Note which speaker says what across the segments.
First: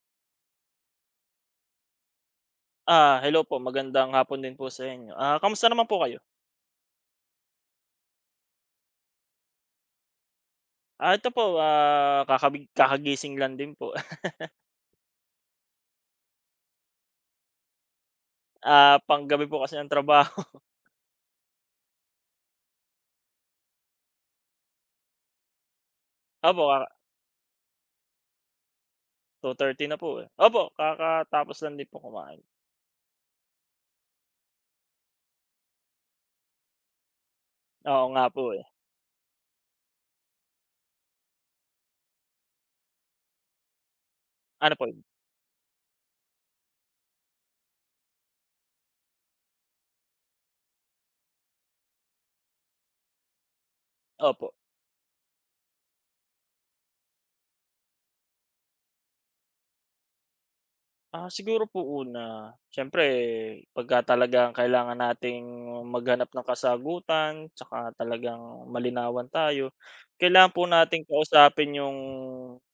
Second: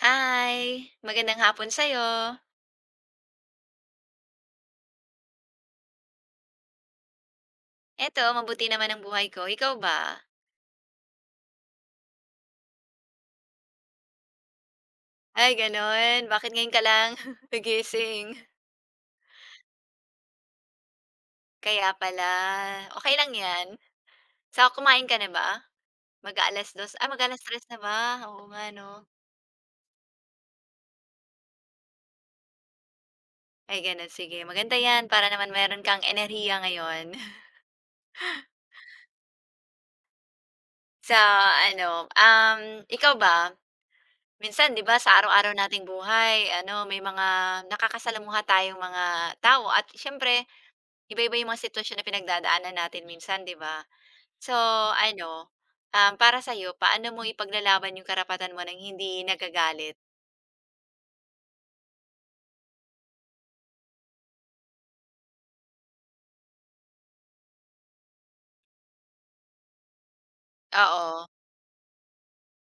Speaker 1: Hi! Magandang hapon sa'yo.
Speaker 2: Ah, hello po. Magandang hapon din po sa inyo. Ah, kamusta naman po kayo?
Speaker 1: Eto, mabuti naman ang buhay ko. Ikaw ba?
Speaker 2: Ah, ito po, kakagising lang din po.
Speaker 1: Ay, gano'n. Bakit ngayon ka lang nagising?
Speaker 2: Ah, panggabi po kasi ng trabaho.
Speaker 1: Kaya pala. Okey lang 'yan. Kumain ka na ba? Mag a
Speaker 2: Opo,
Speaker 1: dos mag a tres na ba? Oo nga 'no.
Speaker 2: 2:30 na po, eh. Opo, kakatapos lang din po kumain.
Speaker 1: Ay, gano'n. Sige, maganda 'yan para naman meron kang enerhiya ngayon.
Speaker 2: Oo nga po, eh.
Speaker 1: Sa ano, ikaw ba? Minsan
Speaker 2: Ano
Speaker 1: 'di
Speaker 2: po
Speaker 1: ba
Speaker 2: yun?
Speaker 1: sa araw-araw nating buhay ano, may mga nakakasalamuha tayong mga tao at siyempre iba-iba yung mga sitwasyon na pinagdadaanan natin minsan 'di ba?
Speaker 2: Opo.
Speaker 1: So ano, para sa'yo paano mo ipaglalaban yung karapatan mo ng hindi nagagalit?
Speaker 2: Ah, siguro po una, siyempre pagka talagang kailangan nating maghanap ng kasagutan tsaka talagang malinawan tayo, kailangan po nating
Speaker 1: Oo,
Speaker 2: kausapin yung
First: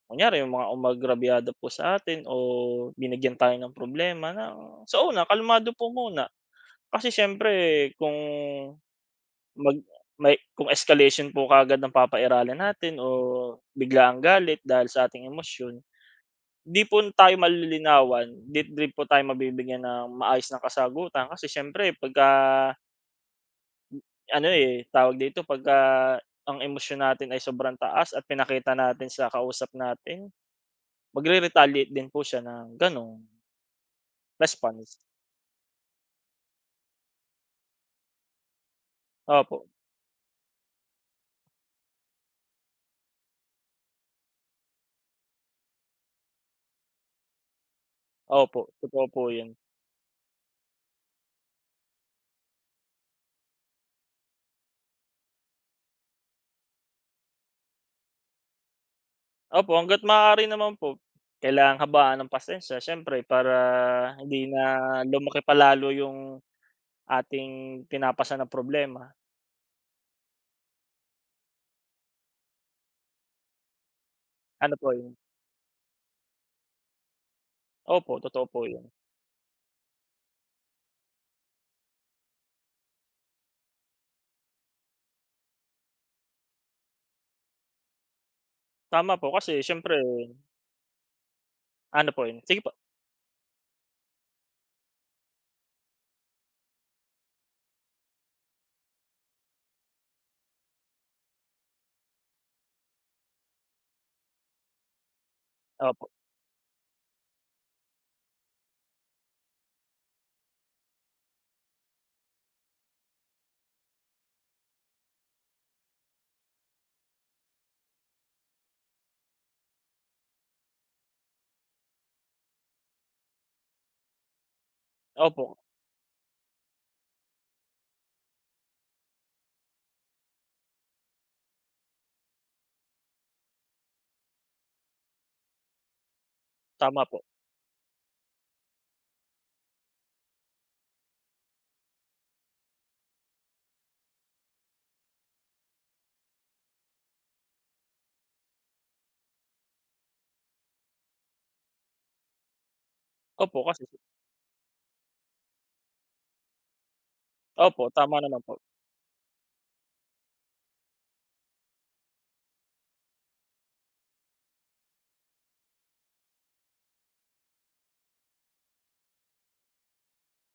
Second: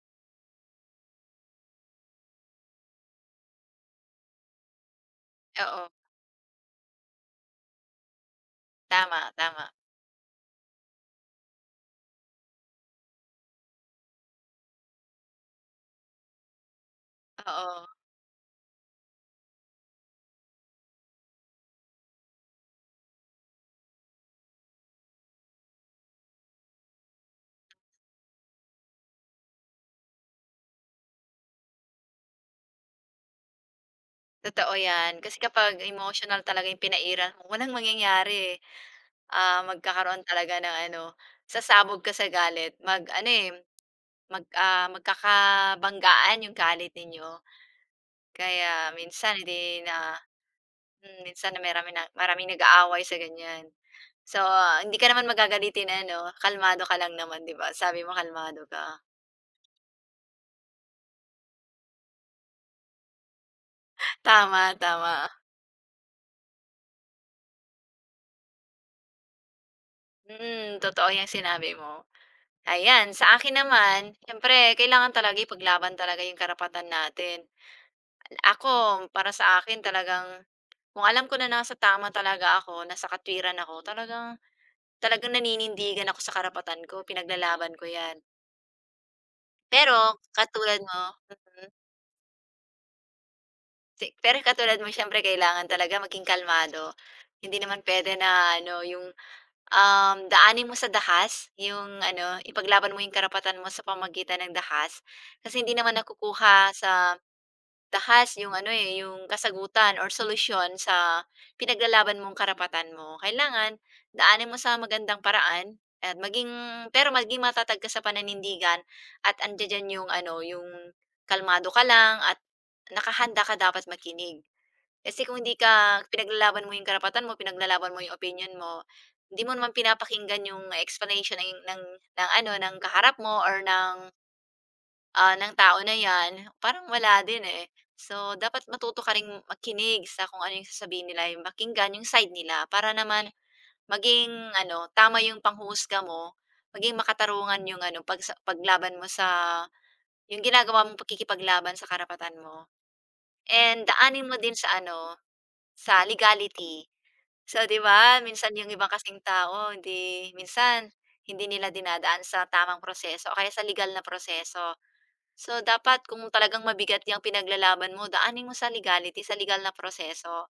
Speaker 2: kunyari yung mga umagrabyado po sa atin o binigyan tayo ng problema na, so una kalmado po
Speaker 1: oo,
Speaker 2: muna. Kasi siyempre kung
Speaker 1: tama, tama,
Speaker 2: mag may kung escalation po kagad ang papairalin natin o biglaang galit dahil sa ating emosyon, 'di po tayo
Speaker 1: oo,
Speaker 2: malilinawan, 'di rin po tayo mabibigyan ng maayos na kasagutan kasi siyempre pagka ano, eh, tawag dito, pagka ang emosyon natin ay sobrang taas at pinakita natin sa kausap natin, magre-retaliate din po siya ng gano'ng
Speaker 1: totoo
Speaker 2: response.
Speaker 1: 'yan. Kasi kapag emotional talaga yung pinairan mo walang mangyayari, eh. Ah,
Speaker 2: Opo,
Speaker 1: magkakaroon talaga ng ano, sasabog ka sa galit ano, eh, magkakabanggaan yung galit ninyo.
Speaker 2: opo,
Speaker 1: Kaya
Speaker 2: totoo po
Speaker 1: minsan,
Speaker 2: 'yun.
Speaker 1: eh, na minsan na maraming nag-aaway sa ganyan. So, hindi ka naman magagalitin ano, kalmado ka lang naman 'di ba? Sabi mo kalmado ka.
Speaker 2: Opo, hangga't maaari naman po, kailangang habaan ng pasensya siyempre para hindi
Speaker 1: Tama,
Speaker 2: na
Speaker 1: tama.
Speaker 2: lumaki palalo yung ating pinapasan na problema.
Speaker 1: Totoo yung sinabi mo. Ayan, sa akin naman, siyempre
Speaker 2: Ano po
Speaker 1: kailangan
Speaker 2: 'yun?
Speaker 1: talaga ipaglaban talaga yung karapatan natin.
Speaker 2: Opo, totoo po
Speaker 1: Ako,
Speaker 2: 'yun.
Speaker 1: para sa akin talagang kung alam ko na nasa tama talaga ako, nasa katwiran ako, talagang talagang naninindigan ako sa karapatan ko, pinaglalaban ko 'yan.
Speaker 2: Tama po kasi siyempre
Speaker 1: Pero katulad mo mm,
Speaker 2: ano po yun, sige po,
Speaker 1: siyempre kailangan talaga maging kalmado. Hindi naman puwede na ano, yung, daanin mo sa dahas yung ano, ipaglaban mo yung karapatan mo sa pamagitan ng dahas. Kasi hindi naman
Speaker 2: opo,
Speaker 1: nakukuha sa Tahas yung ano, eh, yung kasagutan or solusyon sa pinaglalaban mong karapatan mo. Kailangan daanin mo sa magandang paraan at maging pero maging matatag ka sa pananindigan at andiya yung ano, yung kalmado ka lang at nakahanda ka dapat makinig. Kasi kung hindi
Speaker 2: opo,
Speaker 1: ka pinaglalaban mo yung karapatan mo, pinaglalaban mo yung opinion mo, hindi mo naman pinapakinggan yung explanation ng ano, ng kaharap mo or ng tao na 'yan, parang
Speaker 2: tama po.
Speaker 1: wala din, eh. So, dapat matuto ka ring makinig sa kung ano yung sasabihin nila, yung pakinggan yung side nila para naman maging ano, tama yung panghusga mo, maging makatarungan yung ano, paglaban mo sa yung ginagawa mong pakikipaglaban sa karapatan mo.
Speaker 2: Opo, kasi
Speaker 1: And daanin mo din sa ano, sa legality. So, 'di
Speaker 2: opo, tama
Speaker 1: ba,
Speaker 2: naman po.
Speaker 1: minsan yung ibang kasing tao hindi minsan hindi nila dinadaan sa tamang proseso o kaya sa legal na proseso. So, dapat kung talagang mabigat yung pinaglalaban mo, daanin mo sa legality, sa legal na proseso.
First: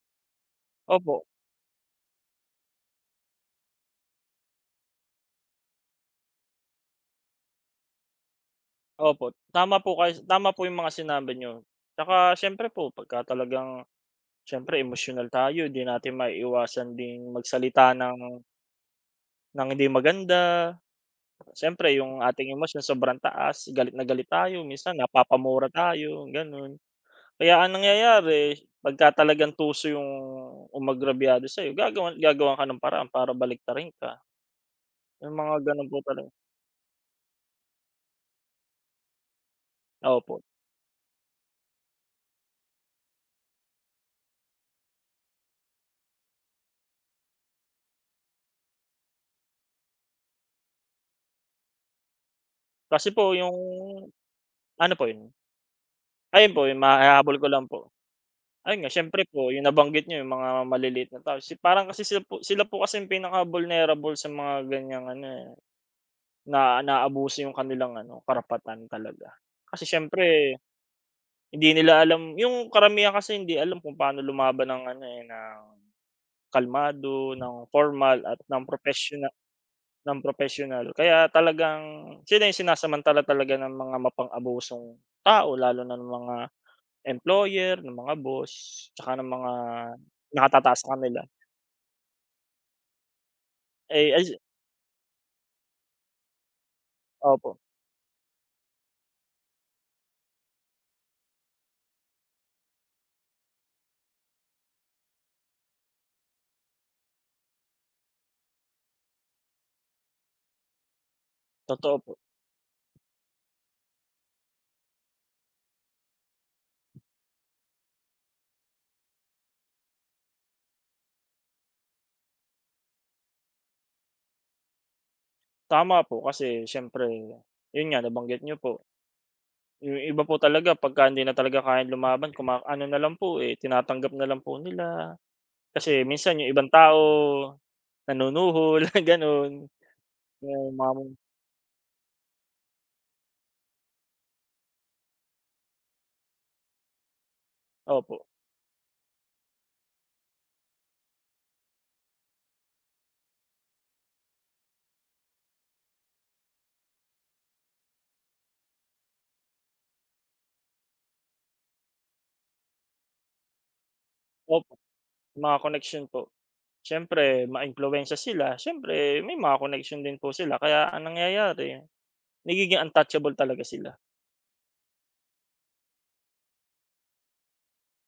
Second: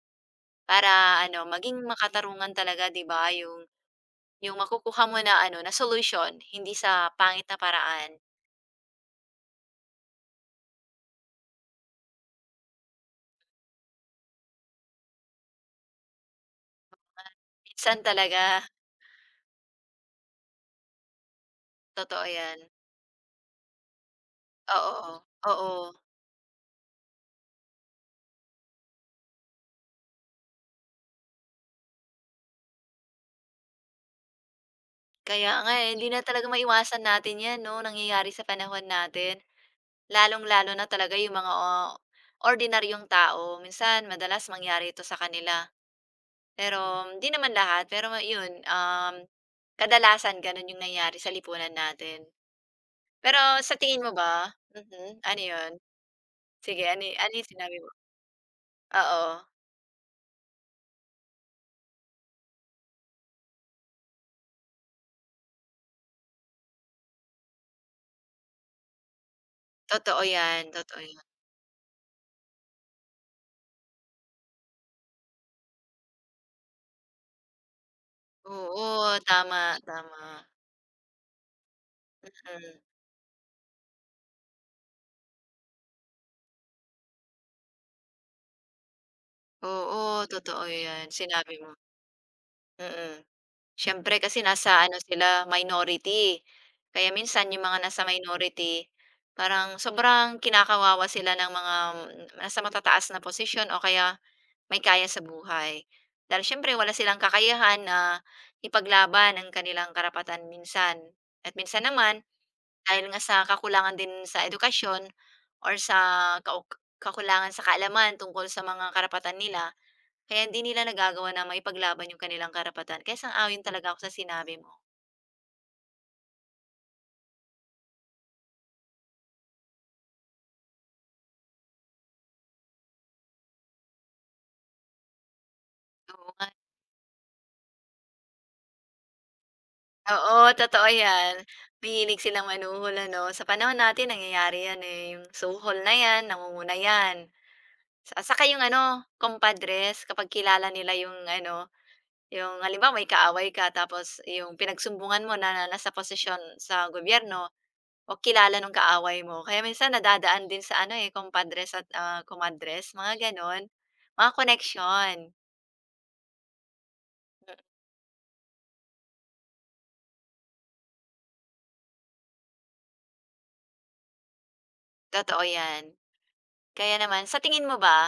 Speaker 2: Opo,
Speaker 1: Para ano, maging makatarungan talaga, 'di ba, yung makukuha mo na ano, na solution, hindi sa pangit na paraan.
Speaker 2: opo, tama po kayo, tama po yung mga sinabi niyo. Tsaka siyempre po pagka talagang siyempre emosyonal tayo, di natin maiiwasan ding magsalita
Speaker 1: Minsan
Speaker 2: ng
Speaker 1: talaga,
Speaker 2: ng hindi maganda. Siyempre yung
Speaker 1: totoo
Speaker 2: ating
Speaker 1: 'yan.
Speaker 2: emosyon sobrang taas, galit na galit tayo,
Speaker 1: Oo,
Speaker 2: minsan napapamura
Speaker 1: oo.
Speaker 2: tayo, gano'n. Kaya ang nangyayari pagka talagang tuso yung umagrabyado sa'yo, gagawan gagawan ka ng paraan para baliktarin ka, yung
Speaker 1: Kaya
Speaker 2: mga
Speaker 1: nga,
Speaker 2: gano'n
Speaker 1: eh,
Speaker 2: po
Speaker 1: hindi na
Speaker 2: talaga.
Speaker 1: talaga maiwasan natin 'yan 'no, nangyayari sa panahon natin.
Speaker 2: Opo.
Speaker 1: Lalong-lalo na talaga yung mga ordinaryong tao, minsan madalas mangyari ito sa kanila. Pero hindi naman lahat, pero yun, kadalasan ganun yung nangyayari sa lipunan natin.
Speaker 2: Kasi po
Speaker 1: Pero
Speaker 2: yung
Speaker 1: sa tingin mo ba,
Speaker 2: ano po
Speaker 1: mhm,
Speaker 2: yun,
Speaker 1: ano yun?
Speaker 2: ayun po yung
Speaker 1: Sige, ano
Speaker 2: mahahabol ko
Speaker 1: yung
Speaker 2: lang
Speaker 1: sinabi mo?
Speaker 2: po. Ayun nga, siyempre
Speaker 1: Oo,
Speaker 2: po yung nabanggit niyo yung mga maliliit na tao, si parang kasi sila po kasing pinaka-vulnerable sa mga ganyang ano, eh, na naabuso yung kanilang ano, karapatan talaga. Kasi
Speaker 1: totoo
Speaker 2: siyempre
Speaker 1: yan, totoo yan.
Speaker 2: hindi nila alam yung karamihan, kasi hindi alam kung paano lumaban ng ano, eh, ng kalmado, ng formal at ng
Speaker 1: Oo,
Speaker 2: professional,
Speaker 1: tama,
Speaker 2: ng
Speaker 1: tama,
Speaker 2: professional. Kaya talagang sila yung
Speaker 1: mm.
Speaker 2: sinasamantala talaga ng mga mapang-abusong tao, lalo na ng mga employer, ng mga boss, tsaka ng mga
Speaker 1: Oo, totoo
Speaker 2: nakatataas sa
Speaker 1: yan,
Speaker 2: kanila.
Speaker 1: sinabi mo, mm.
Speaker 2: Eh,
Speaker 1: Siyempre
Speaker 2: ay
Speaker 1: kasi nasa ano sila, minority. Kaya minsan
Speaker 2: opo,
Speaker 1: yung mga nasa minority, parang sobrang kinakawawa sila ng mga nasa matataas na posisyon o kaya may kaya sa buhay. Dahil siyempre wala silang kakayahan na ipaglaban ang kanilang karapatan minsan. At minsan
Speaker 2: totoo po.
Speaker 1: naman, dahil nga sa kakulangan din sa edukasyon or sa kau kakulangan sa kaalaman tungkol sa mga karapatan nila, kaya hindi nila nagagawa na maipaglaban yung kanilang karapatan. Kaya sang-ayon talaga ako sa sinabi mo.
Speaker 2: Tama po kasi siyempre yun nga, nabanggit niyo po, yung iba po talaga pagka hindi na talaga kayang lumaban, ano na lang po, eh, tinatanggap na lang po nila. Kasi
Speaker 1: Oo
Speaker 2: minsan
Speaker 1: nga.
Speaker 2: yung ibang tao, nanunuhol, gano'n.
Speaker 1: Oo,
Speaker 2: Yung
Speaker 1: totoo
Speaker 2: mga
Speaker 1: yan. Mahilig silang manuhol ano. Sa panahon natin nangyayari yan eh, yung suhol na yan, nangunguna yan. Sa
Speaker 2: opo,
Speaker 1: saka yung ano, kumpadres kapag kilala nila yung ano, yung halimbawa may kaaway ka tapos yung pinagsumbungan mo na nasa posisyon sa gobyerno o kilala nung kaaway mo. Kaya minsan nadadaan din sa ano, eh, kumpadres at, kumadres mga gano'n, mga
Speaker 2: opo,
Speaker 1: connection.
Speaker 2: mga connection po. Siyempre
Speaker 1: Hmm,
Speaker 2: maimpluwensiya sila, siyempre may mga connection din po sila, kaya ang nangyayari nagiging untouchable talaga sila.
Speaker 1: Totoo 'yan. Kaya naman sa tingin mo ba,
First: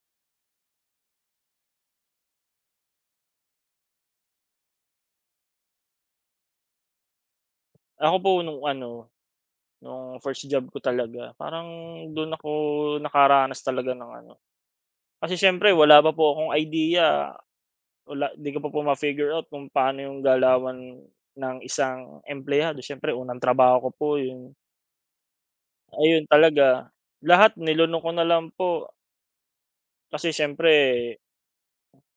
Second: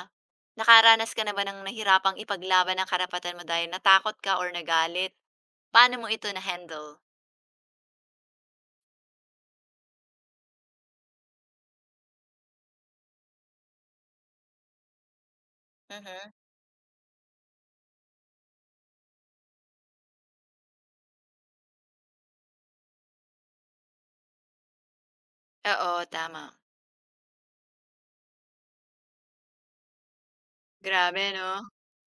Speaker 1: nakaranas ka na ba ng nahirapang ipaglaban ang karapatan mo dahil natakot ka or nagalit? Paano mo ito na-handle?
Speaker 2: Ako po nung ano, nung first job ko talaga, parang dun ako nakaranas talaga ng ano, kasi siyempre wala pa po
Speaker 1: Mhm.
Speaker 2: akong idea, di ko pa po ma-figure out kung paano yung galawan ng isang empleyado. Siyempre unang trabaho ko po yun,
Speaker 1: Oo,
Speaker 2: ayun
Speaker 1: tama.
Speaker 2: talaga, lahat nilunok ko na lang po kasi siyempre
Speaker 1: Grabe 'no?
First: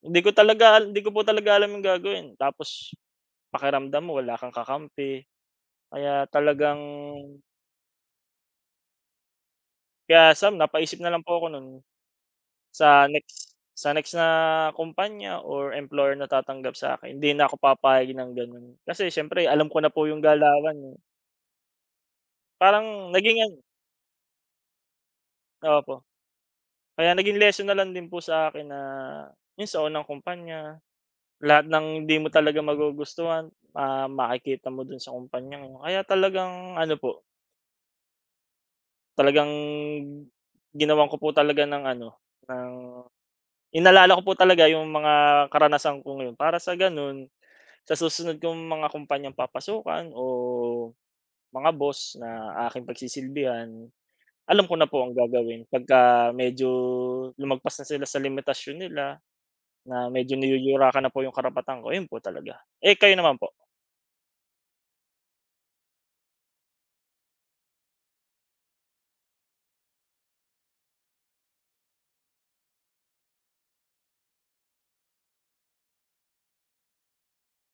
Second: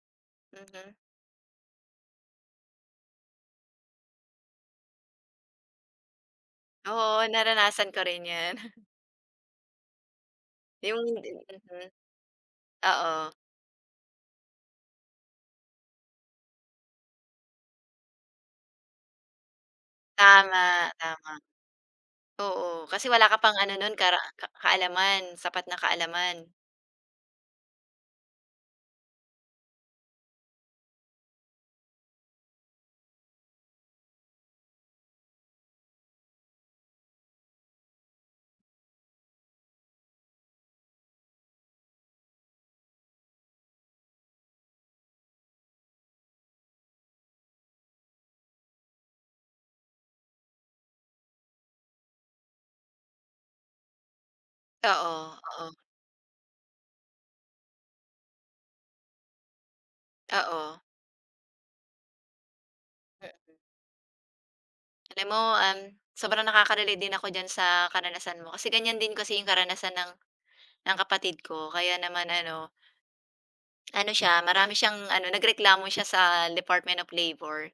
Speaker 2: Hindi ko talaga
Speaker 1: Mhm.
Speaker 2: hindi ko po talaga alam yung gagawin, tapos pakiramdam mo wala kang kakampi. Kaya talagang
Speaker 1: Oo, naranasan ko rin 'yan.
Speaker 2: kaya Sam napaisip
Speaker 1: Yung
Speaker 2: na lang po ako nun,
Speaker 1: mhm,
Speaker 2: sa
Speaker 1: oo.
Speaker 2: next na kumpanya or employer na tatanggap sa akin hindi na ako papayag ng ganun. Kasi siyempre alam ko na po yung galawan,
Speaker 1: Tama,
Speaker 2: eh.
Speaker 1: tama. Oo, kasi
Speaker 2: Parang
Speaker 1: wala
Speaker 2: naging
Speaker 1: ka
Speaker 2: ano,
Speaker 1: pang ano nun kara ka kaalaman, sapat na
Speaker 2: opo.
Speaker 1: kaalaman.
Speaker 2: Kaya naging lesson na lang din po sa akin na yun sa unang kumpanya, lahat ng hindi mo talaga magugustuhan, makikita mo dun sa kumpanyang yun. Kaya talagang ano po, talagang ginawan ko po talaga ng ano, ng inalala ko po talaga yung mga karanasan ko ngayon para sa gano'n, sa susunod kong mga kumpanyang papasukan o mga boss na aking pagsisilbihan, alam ko na po ang
Speaker 1: Oo, oo,
Speaker 2: gagawin pagka medyo lumagpas na sila sa limitasyon nila, na medyo
Speaker 1: oo.
Speaker 2: niyuyurakan na po yung karapatan ko, ayun po talaga. Eh, kayo
Speaker 1: Mm.
Speaker 2: naman po?
Speaker 1: Alam mo, sobrang nakaka-relate din ako diyan sa karanasan mo kasi ganyan din kasi yung karanasan ng kapatid ko kaya naman ano, ano siya, marami siyang ano, nagreklamo siya sa Department of Labor.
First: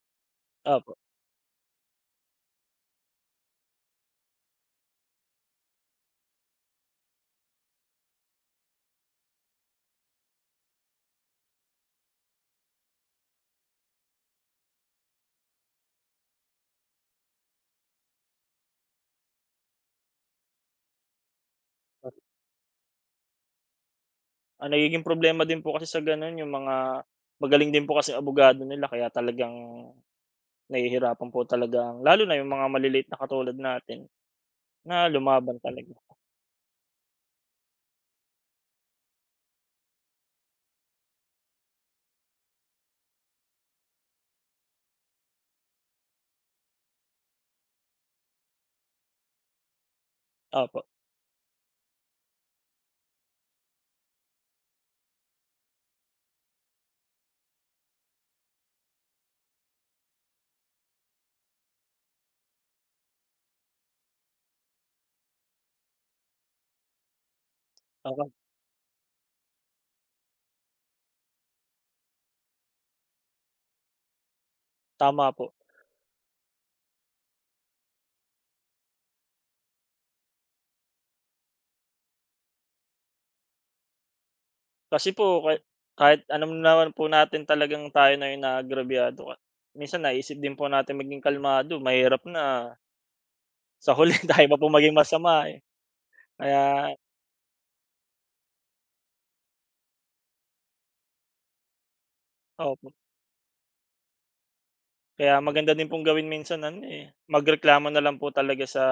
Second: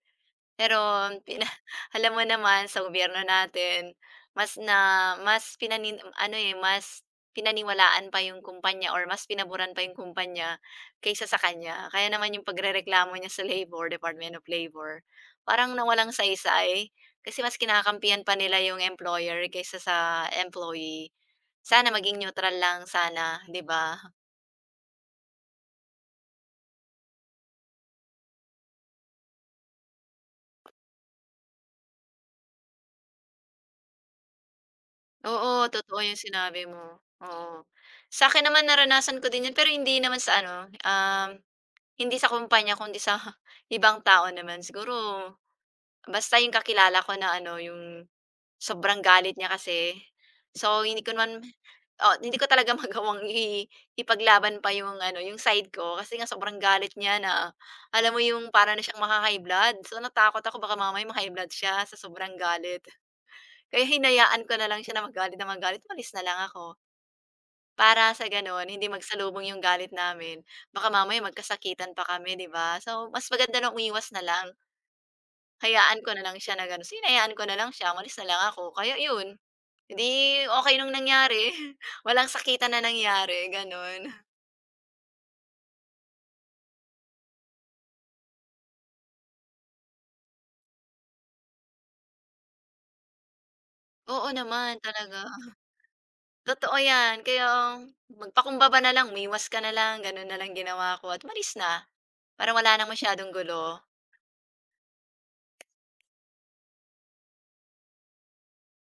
Speaker 1: Pero
Speaker 2: Opo.
Speaker 1: pina alam mo naman sa gobyerno natin mas pinanin ano, eh, mas pinaniwalaan pa yung kumpanya or mas pinaboran pa yung kumpanya kaysa sa kanya. Kaya naman yung pagrereklamo niya sa Labor, Department of Labor, parang nawalang saysay kasi mas kinakampihan pa nila yung employer kaysa sa employee. Sana maging neutral lang sana, 'di ba?
Speaker 2: Ang nagiging problema din po kasi sa gano'n yung mga magaling din po kasi abogado nila, kaya talagang nahihirapan po talaga lalo na yung mga maliliit na katulad natin na lumaban
Speaker 1: Oo,
Speaker 2: talaga.
Speaker 1: totoo yung sinabi mo, oo. Sa akin naman naranasan ko din 'yan pero hindi naman sa ano, hindi sa kumpanya kundi sa ibang tao naman. Siguro basta yung kakilala ko na ano, yung sobrang galit niya kasi.
Speaker 2: Opo,
Speaker 1: So, hindi ko naman oo, hindi ko talaga magawang ipaglaban pa yung ano, yung side ko kasi nga sobrang galit niya na alam mo yung para na siyang maka-high blood. So, natakot ako baka mamaya ma-high blood siya sa sobrang galit. Kaya hinayaan ko na lang siya na magalit, umalis na lang ako. Para sa
Speaker 2: opo,
Speaker 1: gano'n hindi magsalubong yung galit namin, baka mamaya magkasakitan pa kami, 'di ba? So, mas maganda na umiwas na lang,
Speaker 2: tama po.
Speaker 1: hayaan ko na lang siya na gano'n. So, hinayaan ko na lang siya, umalis na lang ako. Kaya 'yun, eh, 'di okey nung nangyari, walang sakitan na nangyari, gano'n.
Speaker 2: Kasi po kahit alam naman po natin talagang tayo na yung naagrabyado ka, minsan naisip din po natin maging kalmado mahirap na, sa huli
Speaker 1: Oo
Speaker 2: tayo pa po
Speaker 1: naman
Speaker 2: maging
Speaker 1: talaga,
Speaker 2: masama, eh.
Speaker 1: totoo
Speaker 2: Kaya
Speaker 1: 'yan. Kaya magpakumbaba na lang, umiwas ka na lang, gano'n na lang ginawa ko at malis na, para wala
Speaker 2: opo,
Speaker 1: nang masyadong gulo.
Speaker 2: kaya maganda din pong gawin minsan ano, eh, magreklamo na lang po talaga sa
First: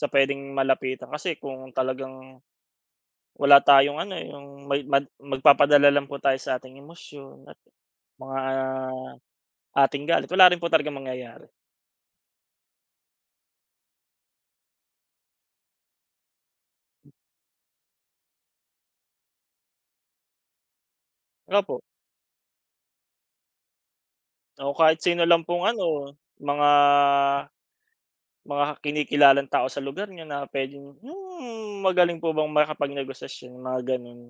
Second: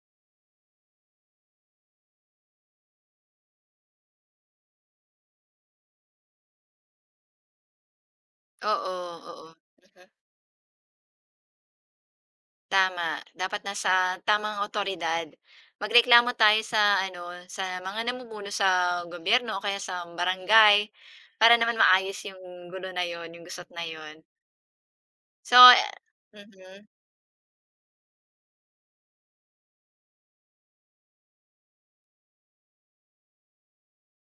Speaker 2: sa puwedeng malapitan, kasi kung talagang wala tayong ano, eh, yung may mag magpapadala lang po tayo sa ating emosyon at mga
Speaker 1: Oo, oo.
Speaker 2: ating galit, wala rin po talagang mangyayari.
Speaker 1: Tama, dapat nasa tamang awtoridad. Magreklamo tayo sa ano, sa mga namumuno sa gobyerno o kaya sa barangay para
Speaker 2: Wala
Speaker 1: naman
Speaker 2: po,
Speaker 1: maayos yung gulo na yon, yung gusot na yon.
Speaker 2: o kahit sino lang
Speaker 1: So
Speaker 2: pong
Speaker 1: eh,
Speaker 2: ano, mga
Speaker 1: mhm,
Speaker 2: mga kinikilalang tao sa lugar niyo na puwedeng, "Hmm, magaling po bang makapagnegosasyon?" Mga gano'n.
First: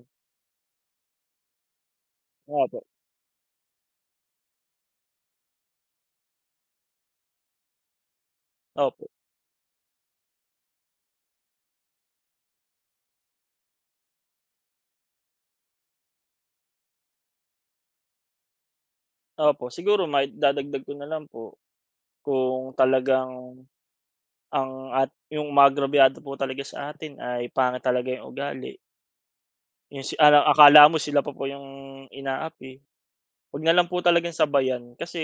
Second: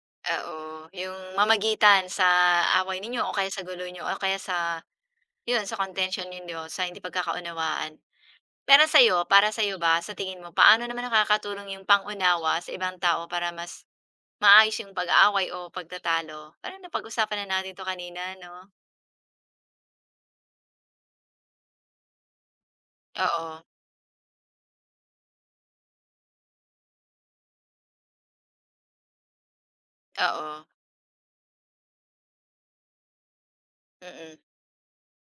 Speaker 1: oo, yung mamagitan sa
Speaker 2: Opo,
Speaker 1: away ninyo o kaya sa gulo niyo o kaya sa yun, sa contention ninyo, sa hindi pagkakaunawaan. Pero
Speaker 2: opo,
Speaker 1: sa'yo, para sa'yo ba, sa tingin mo, paano naman nakakatulong yung pangunawa sa ibang tao para mas maayos yung pag-aaway o pagtatalo. Parang napag-usapan na natin 'to kanina 'no?
Speaker 2: opo. Siguro maidadagdag ko na lang po, kung talagang
Speaker 1: Oo,
Speaker 2: ang at yung umagrabyado po talaga sa atin ay pangit talaga yung ugali. Yung si ala
Speaker 1: oo,
Speaker 2: akala mo sila pa po yung inaapi. 'Wag na lang po talagang
Speaker 1: mm.
Speaker 2: sabayan kasi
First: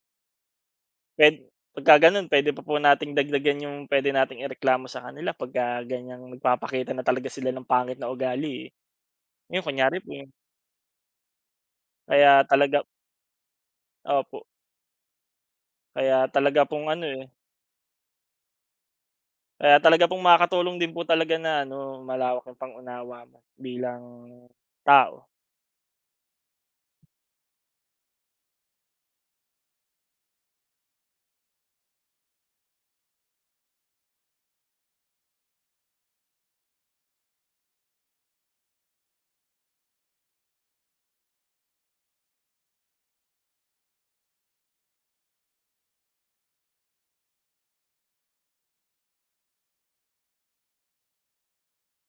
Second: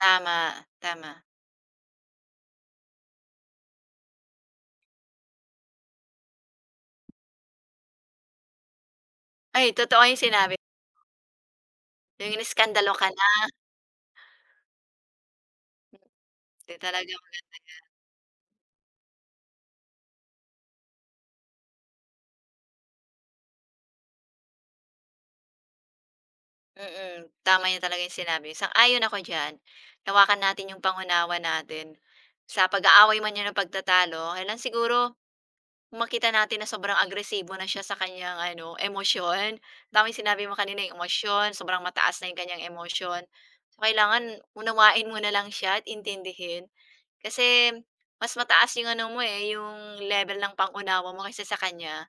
Speaker 1: Tama, tama.
Speaker 2: puwed pagka gano'n puwede pa po nating dagdagan yung puwede nating ireklamo sa kanila pagka ganiyang nagpapakita na talaga sila ng pangit na ugali, eh. Ngayon
Speaker 1: Ay,
Speaker 2: kunyari
Speaker 1: totoo
Speaker 2: po
Speaker 1: yung
Speaker 2: yung
Speaker 1: sinabi, yung
Speaker 2: kaya talaga
Speaker 1: iniskandalo ka na,
Speaker 2: opo, kaya talaga
Speaker 1: 'di
Speaker 2: pong ano,
Speaker 1: talaga.
Speaker 2: eh, kaya talaga pong makakatulong din po talaga na ano, malawak yung pang-unawa mo bilang tao.
Speaker 1: Tama yun talaga yung sinabi. Sang-ayon ako diyan. Lawakan natin yung pangunawa natin. Sa pag-aaway man yun o pagtatalo, kailangan siguro kung makita natin na sobrang agresibo na siya sa kanyang ano, emosyon. Tama yung sinabi mo kanina, yung emosyon, sobrang mataas na yung kanyang emosyon. So, kailangan unawain mo na lang siya at intindihin. Kasi mas mataas yung ano mo eh, yung level ng pangunawa mo kaysa sa kanya.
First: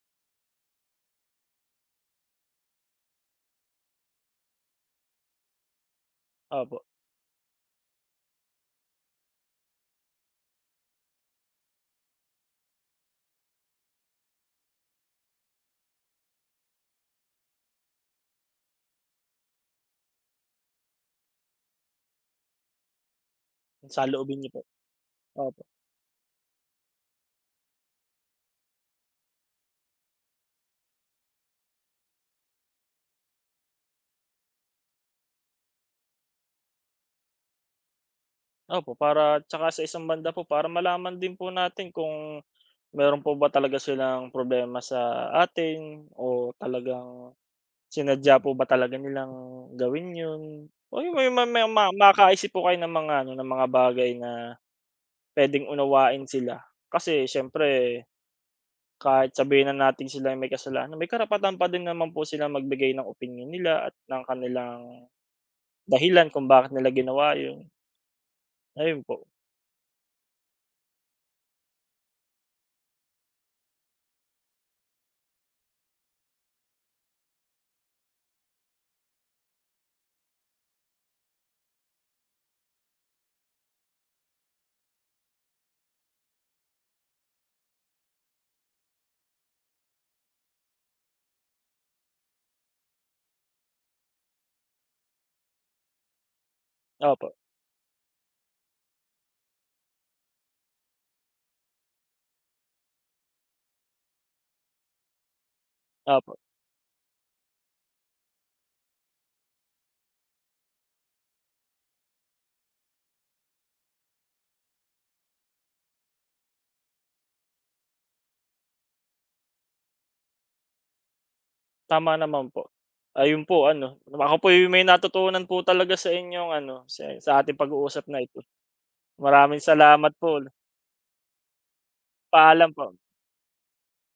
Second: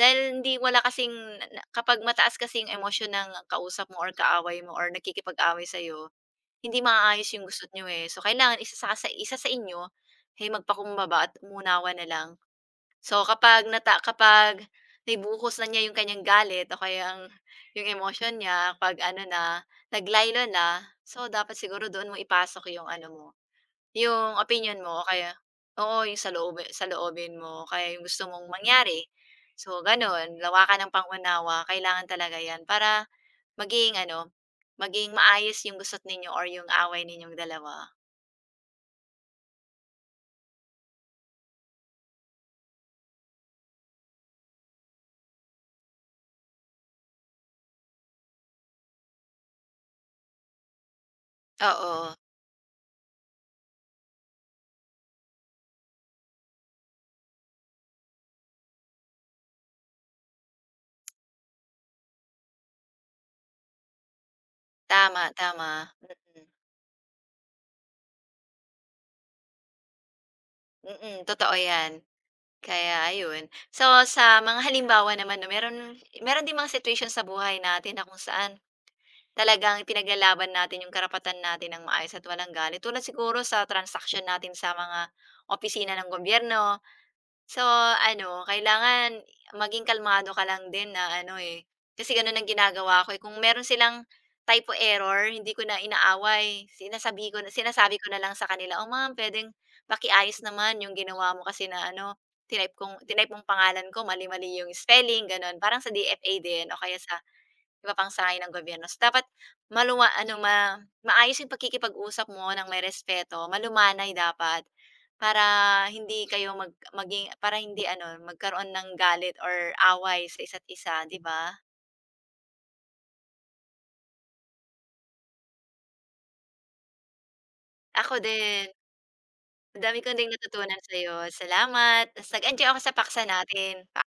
Speaker 1: Dahil hindi wala kasing na kapag mataas kasi yung emosyon ng kausap mo or kaaway mo or nakikipag away sa'yo, hindi
Speaker 2: Opo,
Speaker 1: maaayos yung gusto nyo eh. So, kailangan isa sa isa sa inyo ay magpakumbaba at umunawa na lang. So, kapag kapag naibuhos na niya yung kanyang galit o kaya ang yung emosyon niya 'pag ano na, naglaylo na, so dapat siguro doon mo ipasok yung ano mo yung
Speaker 2: saloobin niyo po.
Speaker 1: opinion mo o kaya
Speaker 2: Opo,
Speaker 1: oo, yung saloobin mo o kaya yung gusto mong mangyari. So gano'n, lawakan ng kailangan talaga 'yan para maging ano, maging maayos yung gusot ninyo or yung away ninyong dalawa.
Speaker 2: opo, para 'tsaka sa isang banda po para malaman din po natin kung meron po ba talaga silang problema sa atin o talagang sinadya po ba talaga nilang gawin yun? O yung may ma
Speaker 1: Oo,
Speaker 2: makakaisip po kayo ng mga ano, ng mga bagay na puwedeng unawain sila. Kasi siyempre kahit sabihin na natin sila yung may kasalanan, may karapatan pa din naman po silang magbigay ng opinion nila at ng kanilang
Speaker 1: tama, tama. Mm.
Speaker 2: dahilan kung bakit nila ginawa yun. Ayun po.
Speaker 1: Totoo 'yan. Kaya ayun. So, sa mga halimbawa naman 'no, meron meron din mga situation sa buhay natin na kung saan talagang pinaglalaban natin yung karapatan natin ng maayos at walang galit tulad siguro sa transaction natin sa mga opisina ng gobyerno. So ano, kailangan maging kalmado ka lang din na ano, eh, kasi gano'n ang ginagawa ko, eh. Kung meron silang typo error hindi ko na inaaway,
Speaker 2: Opo,
Speaker 1: sinasabi ko na lang sa kanila, "Oh, ma'am puwedeng pakiayos naman yung ginawa mo kasi na ano, tinype mong pangalan ko mali-mali yung spelling." Gano'n. Parang sa
Speaker 2: opo.
Speaker 1: DFA din o kaya sa iba pang sangay ng gobyerno. So, dapat maluwa ano, maayos yung pagkikipag-usap mo ng may respeto, malumanay dapat. Para hindi kayo mag maging para hindi ano, magkaroon ng galit or away sa isa't isa, 'di ba?
Speaker 2: Tama naman po. Ayun po ano, ako po yung may natutunan po talaga sa inyong ano, sa ating pag-uusap
Speaker 1: Ako
Speaker 2: na ito.
Speaker 1: din,
Speaker 2: Maraming
Speaker 1: ang dami ko
Speaker 2: salamat
Speaker 1: ding
Speaker 2: po.
Speaker 1: natutunan sa'yo. Salamat, tas nag-enjoy
Speaker 2: Paalam
Speaker 1: ako
Speaker 2: po.
Speaker 1: sa paksa natin.